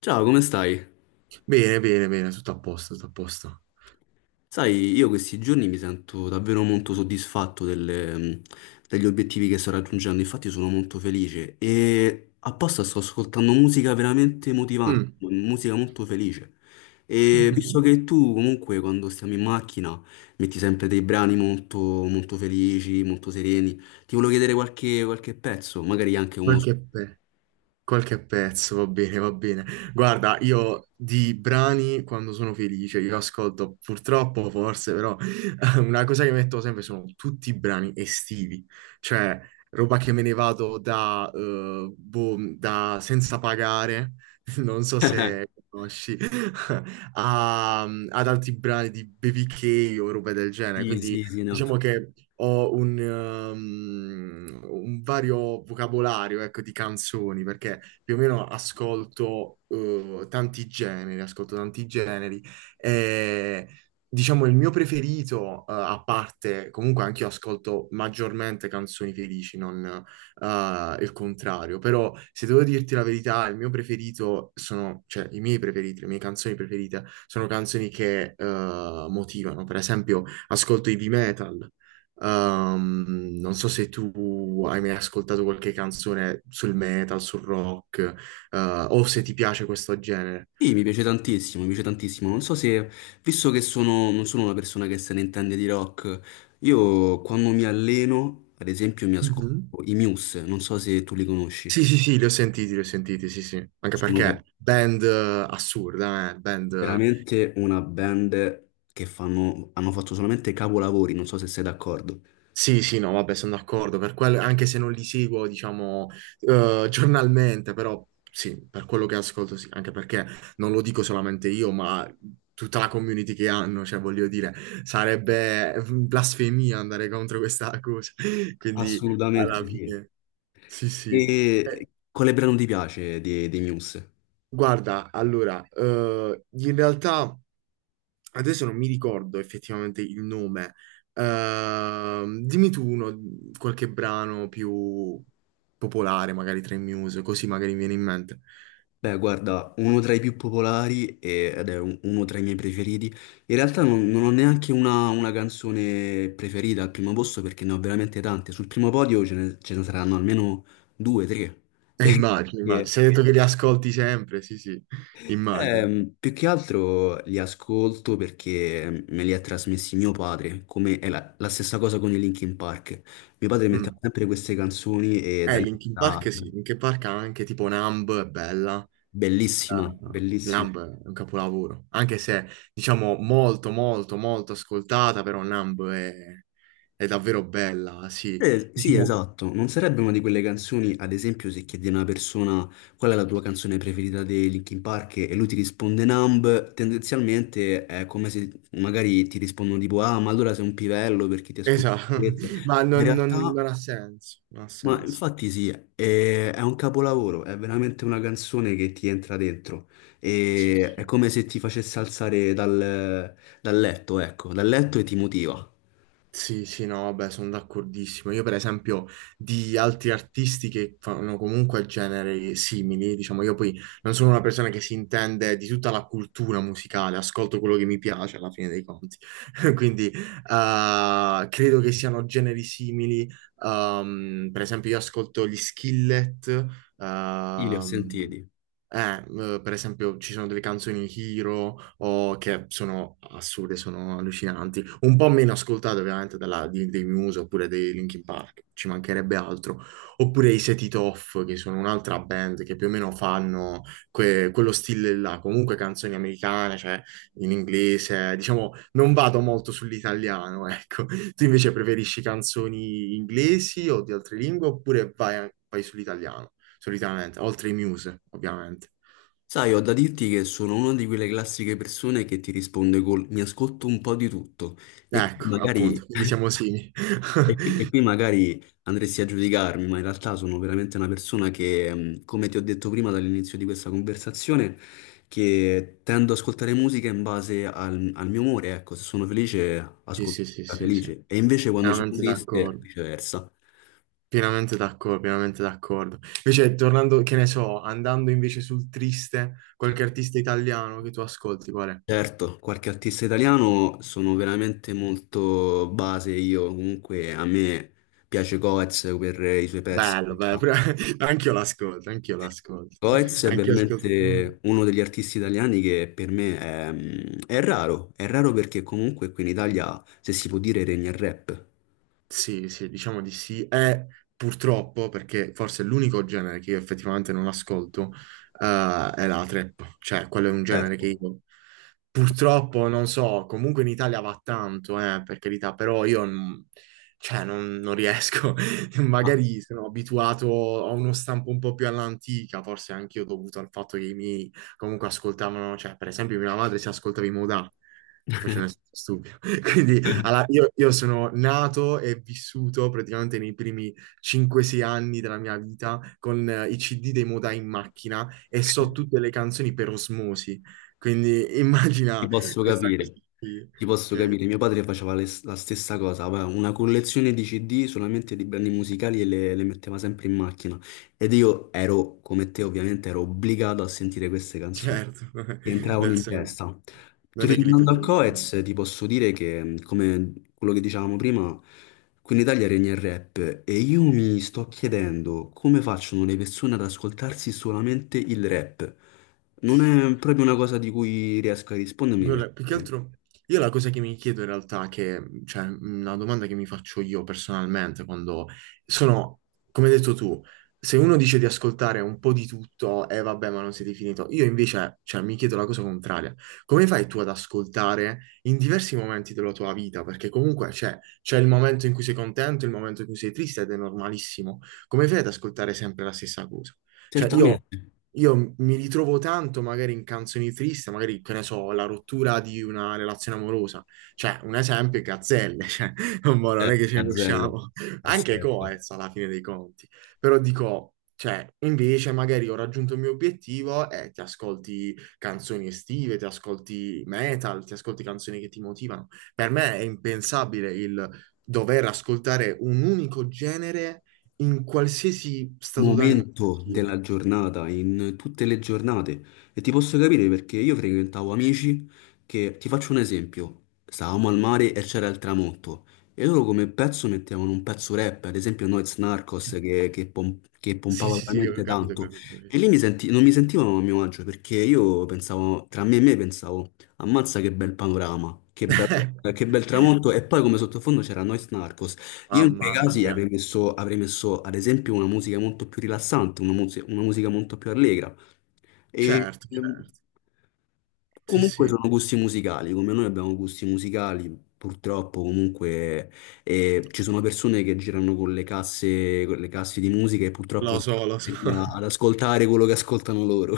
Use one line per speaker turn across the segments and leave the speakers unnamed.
Ciao, come stai?
Bene, bene, bene, tutto a posto, tutto a posto.
Sai, io questi giorni mi sento davvero molto soddisfatto delle, degli obiettivi che sto raggiungendo. Infatti sono molto felice e apposta sto ascoltando musica veramente motivante,
Mm,
musica molto felice. E visto
mhm.
che tu comunque quando stiamo in macchina metti sempre dei brani molto, molto felici, molto sereni, ti volevo chiedere qualche pezzo, magari anche uno...
Qualche, pe- qualche pezzo, va bene, va bene. Guarda, io di brani quando sono felice, io ascolto purtroppo, forse, però una cosa che metto sempre sono tutti i brani estivi, cioè roba che me ne vado da, boh, da senza pagare, non so se conosci, ad altri brani di BBK o roba del genere,
Sì,
quindi.
sì, sì, no.
Diciamo che ho un vario vocabolario, ecco, di canzoni, perché più o meno ascolto, tanti generi, ascolto tanti generi. E, diciamo, il mio preferito, a parte, comunque anche io ascolto maggiormente canzoni felici, non, il contrario. Però, se devo dirti la verità, il mio preferito sono, cioè, i miei preferiti, le mie canzoni preferite sono canzoni che, motivano. Per esempio ascolto heavy metal. Non so se tu hai mai ascoltato qualche canzone sul metal, sul rock, eh, o se ti piace questo genere.
Sì, mi piace tantissimo, mi piace tantissimo. Non so se, visto che sono, non sono una persona che se ne intende di rock, io quando mi alleno, ad esempio, mi ascolto
Mhm.
i Muse, non so se tu li conosci.
Sì, sì, sì, li ho sentiti, sì, sì. Anche
Sono
perché band assurda, eh? Band.
veramente una band che fanno, hanno fatto solamente capolavori, non so se sei d'accordo.
Sì, sì, no, vabbè, sono d'accordo, anche se non li seguo, diciamo, giornalmente, però sì, per quello che ascolto, sì, anche perché non lo dico solamente io, ma tutta la community che hanno, cioè, voglio dire, sarebbe blasfemia andare contro questa cosa, quindi
Assolutamente
alla
sì.
fine, sì, sì.
E
Eh,
quale brano ti piace dei, dei Muse?
guarda, allora, in realtà. Adesso non mi ricordo effettivamente il nome. Dimmi tu uno, qualche brano più popolare, magari tra i Muse, così magari mi viene in mente.
Beh, guarda, uno tra i più popolari e- ed è un- uno tra i miei preferiti. In realtà non, non ho neanche una canzone preferita al primo posto perché ne ho veramente tante. Sul primo podio ce ne saranno almeno due, tre.
Eh, immagino, immagino.
Perché,
Se hai detto che li ascolti sempre, sì, sì, immagino.
più che altro li ascolto perché me li ha trasmessi mio padre, come è la, la stessa cosa con i Linkin Park. Mio padre metteva
Mm.
sempre queste canzoni e da lì è
Linkin
stata
Park sì, Linkin Park ha anche tipo Numb, è bella.
bellissima, bellissima.
Numb è un capolavoro, anche se diciamo molto, molto, molto ascoltata, però Numb è davvero bella, sì.
Eh sì,
Diciamo,
esatto, non sarebbe una di quelle canzoni, ad esempio, se chiedi a una persona qual è la tua canzone preferita dei Linkin Park e lui ti risponde Numb, tendenzialmente è come se magari ti rispondono tipo ah, ma allora sei un pivello perché ti ascolti
esatto,
questo.
ma
Ma in
non
realtà,
ha senso, non ha
ma
senso.
infatti sì, è un capolavoro, è veramente una canzone che ti entra dentro
Sì,
e è
sì.
come se ti facesse alzare dal, dal letto, ecco, dal letto e ti motiva.
Sì, sì, sì, no, vabbè, sono d'accordissimo. Io, per esempio, di altri artisti che fanno comunque generi simili, diciamo, io poi non sono una persona che si intende di tutta la cultura musicale, ascolto quello che mi piace alla fine dei conti. Quindi, credo che siano generi simili. Per esempio, io ascolto gli Skillet,
Sì, li ho
ehm,
sentiti.
Eh, per esempio, ci sono delle canzoni Hero che sono assurde, sono allucinanti, un po' meno ascoltate ovviamente dei Muse oppure dei Linkin Park, ci mancherebbe altro, oppure i Set It Off, che sono un'altra band che più o meno fanno quello stile là, comunque canzoni americane, cioè in inglese, diciamo, non vado molto sull'italiano, ecco. Tu invece preferisci canzoni inglesi o di altre lingue oppure vai sull'italiano? Solitamente, oltre i Muse, ovviamente.
Sai, ho da dirti che sono una di quelle classiche persone che ti risponde col mi ascolto un po' di tutto e qui
Ecco, appunto,
magari,
quindi siamo simili.
e qui e qui magari andresti a giudicarmi, ma in realtà sono veramente una persona che, come ti ho detto prima dall'inizio di questa conversazione, che tendo ad ascoltare musica in base al, al mio umore, ecco, se sono felice
Sì,
ascolto
sì, sì,
musica
sì, sì,
felice e invece quando sono
pienamente
triste
d'accordo,
viceversa.
pienamente d'accordo, pienamente d'accordo. Invece, tornando, che ne so, andando invece sul triste, qualche artista italiano che tu ascolti, qual è?
Certo, qualche artista italiano sono veramente molto base io, comunque a me piace Coez per i suoi pezzi
Bello,
che
bello,
fa.
anch'io l'ascolto, anch'io l'ascolto,
Coez è
anch'io ascolto.
veramente uno degli artisti italiani che per me è, è raro perché comunque qui in Italia, se si può dire, regna il rap.
Sì, sì, diciamo di sì. E purtroppo, perché forse è l'unico genere che io effettivamente non ascolto, è la trap. Cioè, quello è un genere che
Certo.
io purtroppo non so, comunque in Italia va tanto, per carità, però io non, cioè, non riesco.
Ah.
Magari sono abituato a uno stampo un po' più all'antica, forse anche io dovuto al fatto che i miei comunque ascoltavano, cioè, per esempio, mia madre si ascoltava i Modà. Ti faccio un esempio stupido. Quindi allora, io sono nato e vissuto praticamente nei primi 5-6 anni della mia vita con i CD dei Modà in macchina e so tutte le canzoni per osmosi. Quindi
Ti
immagina
posso
questa cosa
capire,
qui,
ti posso
che
capire. Mio padre faceva le- la stessa cosa, aveva una collezione di CD solamente di brani musicali e le metteva sempre in macchina. Ed io ero, come te ovviamente, ero obbligato a sentire queste canzoni
certo,
che entravano
nel
in
senso,
testa.
non è che li
Tornando al
potevi dire.
Coez, ti posso dire che, come quello che dicevamo prima, qui in Italia regna il rap e io mi sto chiedendo come facciano le persone ad ascoltarsi solamente il rap. Non è proprio una cosa di cui riesco a rispondermi
Guarda, più che
perché
altro, io la cosa che mi chiedo in realtà, che, cioè, una domanda che mi faccio io personalmente, quando sono, come hai detto tu, se uno dice di ascoltare un po' di tutto e vabbè, ma non siete finito, io invece, cioè, mi chiedo la cosa contraria. Come fai tu ad ascoltare in diversi momenti della tua vita? Perché comunque c'è il momento in cui sei contento, il momento in cui sei triste ed è normalissimo. Come fai ad ascoltare sempre la stessa cosa? Cioè, io
certamente
io mi ritrovo tanto magari in canzoni tristi, magari, che ne so, la rottura di una relazione amorosa. Cioè, un esempio è Gazzelle, cioè, mo non è
c'è
che ce ne
Gazzelle,
usciamo. Anche
perfetto.
Coez alla fine dei conti. Però dico, cioè, invece magari ho raggiunto il mio obiettivo e ti ascolti canzoni estive, ti ascolti metal, ti ascolti canzoni che ti motivano. Per me è impensabile il dover ascoltare un unico genere in qualsiasi stato d'animo
Momento
sia.
della giornata, in tutte le giornate. E ti posso capire perché io frequentavo amici che, ti faccio un esempio, stavamo al mare e c'era il tramonto. E loro come pezzo mettevano un pezzo rap, ad esempio Noyz Narcos
Cioè,
che pom- che
sì,
pompava
sì, sì, ho
veramente
capito, ho
tanto.
capito, ho capito.
E lì mi senti- non mi sentivano a mio agio perché io pensavo, tra me e me pensavo, ammazza che bel panorama, che bel tramonto. E poi come sottofondo c'era Noyz Narcos. Io in quei
Mamma
casi
mia.
avrei messo ad esempio una musica molto più rilassante, una, muse- una musica molto più allegra. E
Certo, certo. Sì,
comunque
sì,
sono gusti musicali, come noi abbiamo gusti musicali, purtroppo comunque ci sono persone che girano con le casse di musica e purtroppo
lo
si
so, lo so.
mette a- ad ascoltare quello che ascoltano loro.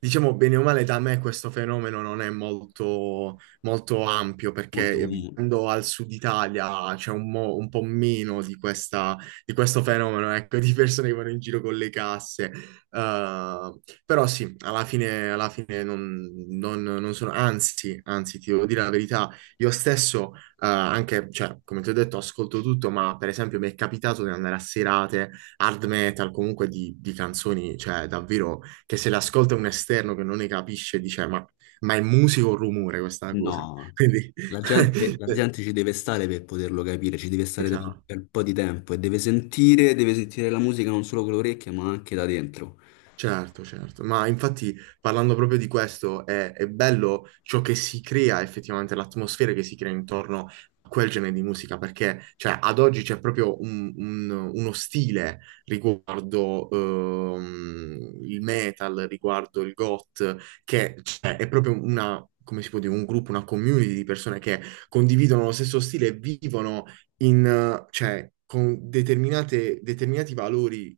Diciamo bene o male, da me questo fenomeno non è molto, molto ampio
Molto
perché
comune.
vivendo al sud Italia c'è un po' meno di, di questo fenomeno, ecco, di persone che vanno in giro con le casse. Eh, però sì, alla fine non, non sono, anzi, anzi, ti devo dire la verità, io stesso, anche, cioè, come ti ho detto, ascolto tutto, ma per esempio mi è capitato di andare a serate hard metal, comunque di canzoni, cioè davvero che se l'ascolta un esterno che non ne capisce, dice: Ma è musica o rumore questa cosa?
No,
Quindi,
la gente ci deve stare per poterlo capire, ci deve stare
esatto.
per un po' di tempo e deve sentire la musica non solo con le orecchie, ma anche da dentro.
Certo, certo, ma infatti parlando proprio di questo è bello ciò che si crea effettivamente, l'atmosfera che si crea intorno a quel genere di musica, perché cioè, ad oggi c'è proprio uno stile riguardo il metal, riguardo il goth, che cioè, è proprio una, come si può dire, un gruppo, una community di persone che condividono lo stesso stile e vivono in, cioè, con determinati valori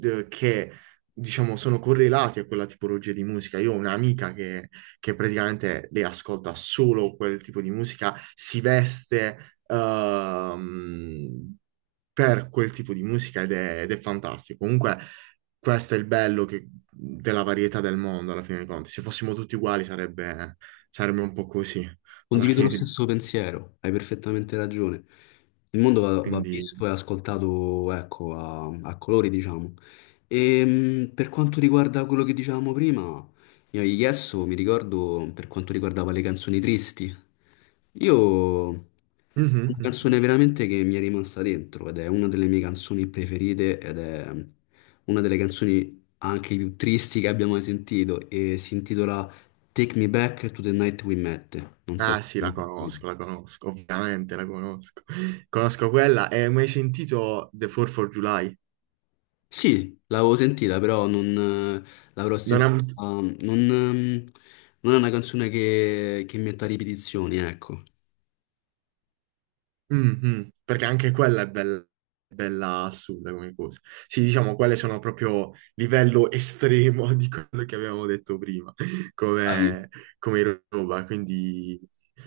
che diciamo, sono correlati a quella tipologia di musica. Io ho un'amica che praticamente lei ascolta solo quel tipo di musica, si veste ehm, per quel tipo di musica ed è fantastico. Comunque, questo è il bello della varietà del mondo, alla fine dei conti. Se fossimo tutti uguali sarebbe un po' così, alla
Condivido lo
fine dei
stesso
conti.
pensiero, hai perfettamente ragione. Il mondo va, va
Quindi.
visto e ascoltato, ecco, a, a colori, diciamo. E per quanto riguarda quello che dicevamo prima, io gli Yes, mi ricordo per quanto riguardava le canzoni tristi. Io ho
Mhm.
una canzone
Mhm.
veramente che mi è rimasta dentro ed è una delle mie canzoni preferite ed è una delle canzoni anche più tristi che abbia mai sentito e si intitola Take Me Back to the Night We Met. Non so se
Ah sì,
l'hai sentita.
la conosco, ovviamente la conosco. Conosco quella e hai mai sentito The 4th of July?
Sì, l'avevo sentita, però non l'avrò
Non ha
sentita.
avuto.
Mm. Non, non è una canzone che metta ripetizioni, ecco.
Mm, mm, perché anche quella è bella, bella assurda come cosa. Sì, diciamo, quelle sono proprio livello estremo di quello che avevamo detto prima,
Dai.
come, come roba. Quindi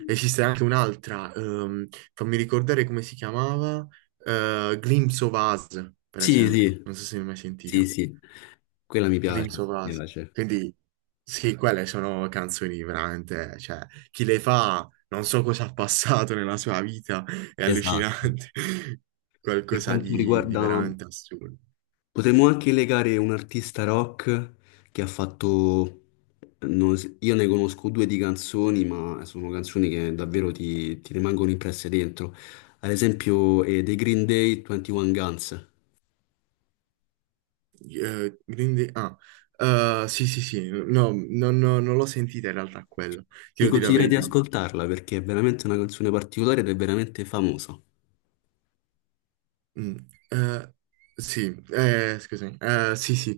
esiste anche un'altra, fammi ricordare come si chiamava, Glimpse of Us, per
Sì,
esempio.
sì,
Non so se ne hai mai
sì,
sentita.
sì. Quella mi piace,
Glimpse of
mi
Us.
piace.
Quindi sì, quelle sono canzoni veramente, cioè, chi le fa non so cosa ha passato nella sua vita, è
Esatto.
allucinante,
Per
qualcosa
quanto
di
riguarda
veramente assurdo.
potremmo anche legare un artista rock che ha fatto... Non s- io ne conosco due di canzoni, ma sono canzoni che davvero ti, ti rimangono impresse dentro. Ad esempio, The Green Day 21 Guns.
Quindi, sì, sì, sì, no, non l'ho sentita in realtà quello, ti
Ti
devo dire la
consiglio di
verità.
ascoltarla perché è veramente una canzone particolare ed è veramente famosa.
Mm, eh, sì, scusami, sì, sì,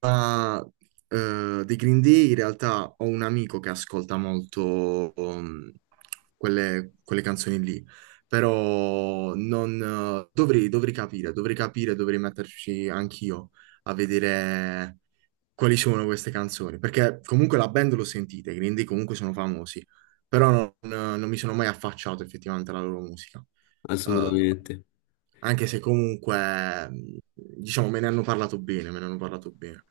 Ah, dei Green Day in realtà ho un amico che ascolta molto quelle canzoni lì, però non, dovrei capire, dovrei capire, dovrei metterci anch'io a vedere quali sono queste canzoni, perché comunque la band l'ho sentita, i Green Day comunque sono famosi, però non mi sono mai affacciato effettivamente alla loro musica. Eh,
Assolutamente.
anche se comunque, diciamo, me ne hanno parlato bene, me ne hanno parlato bene.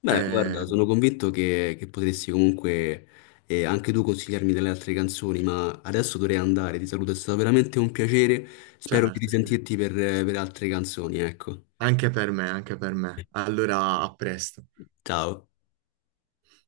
Beh, guarda,
Eh,
sono convinto che potresti comunque anche tu consigliarmi delle altre canzoni, ma adesso dovrei andare. Ti saluto, è stato veramente un piacere. Spero di
certo, certo.
risentirti per altre canzoni, ecco.
Anche per me, anche per me. Allora, a presto.
Ciao.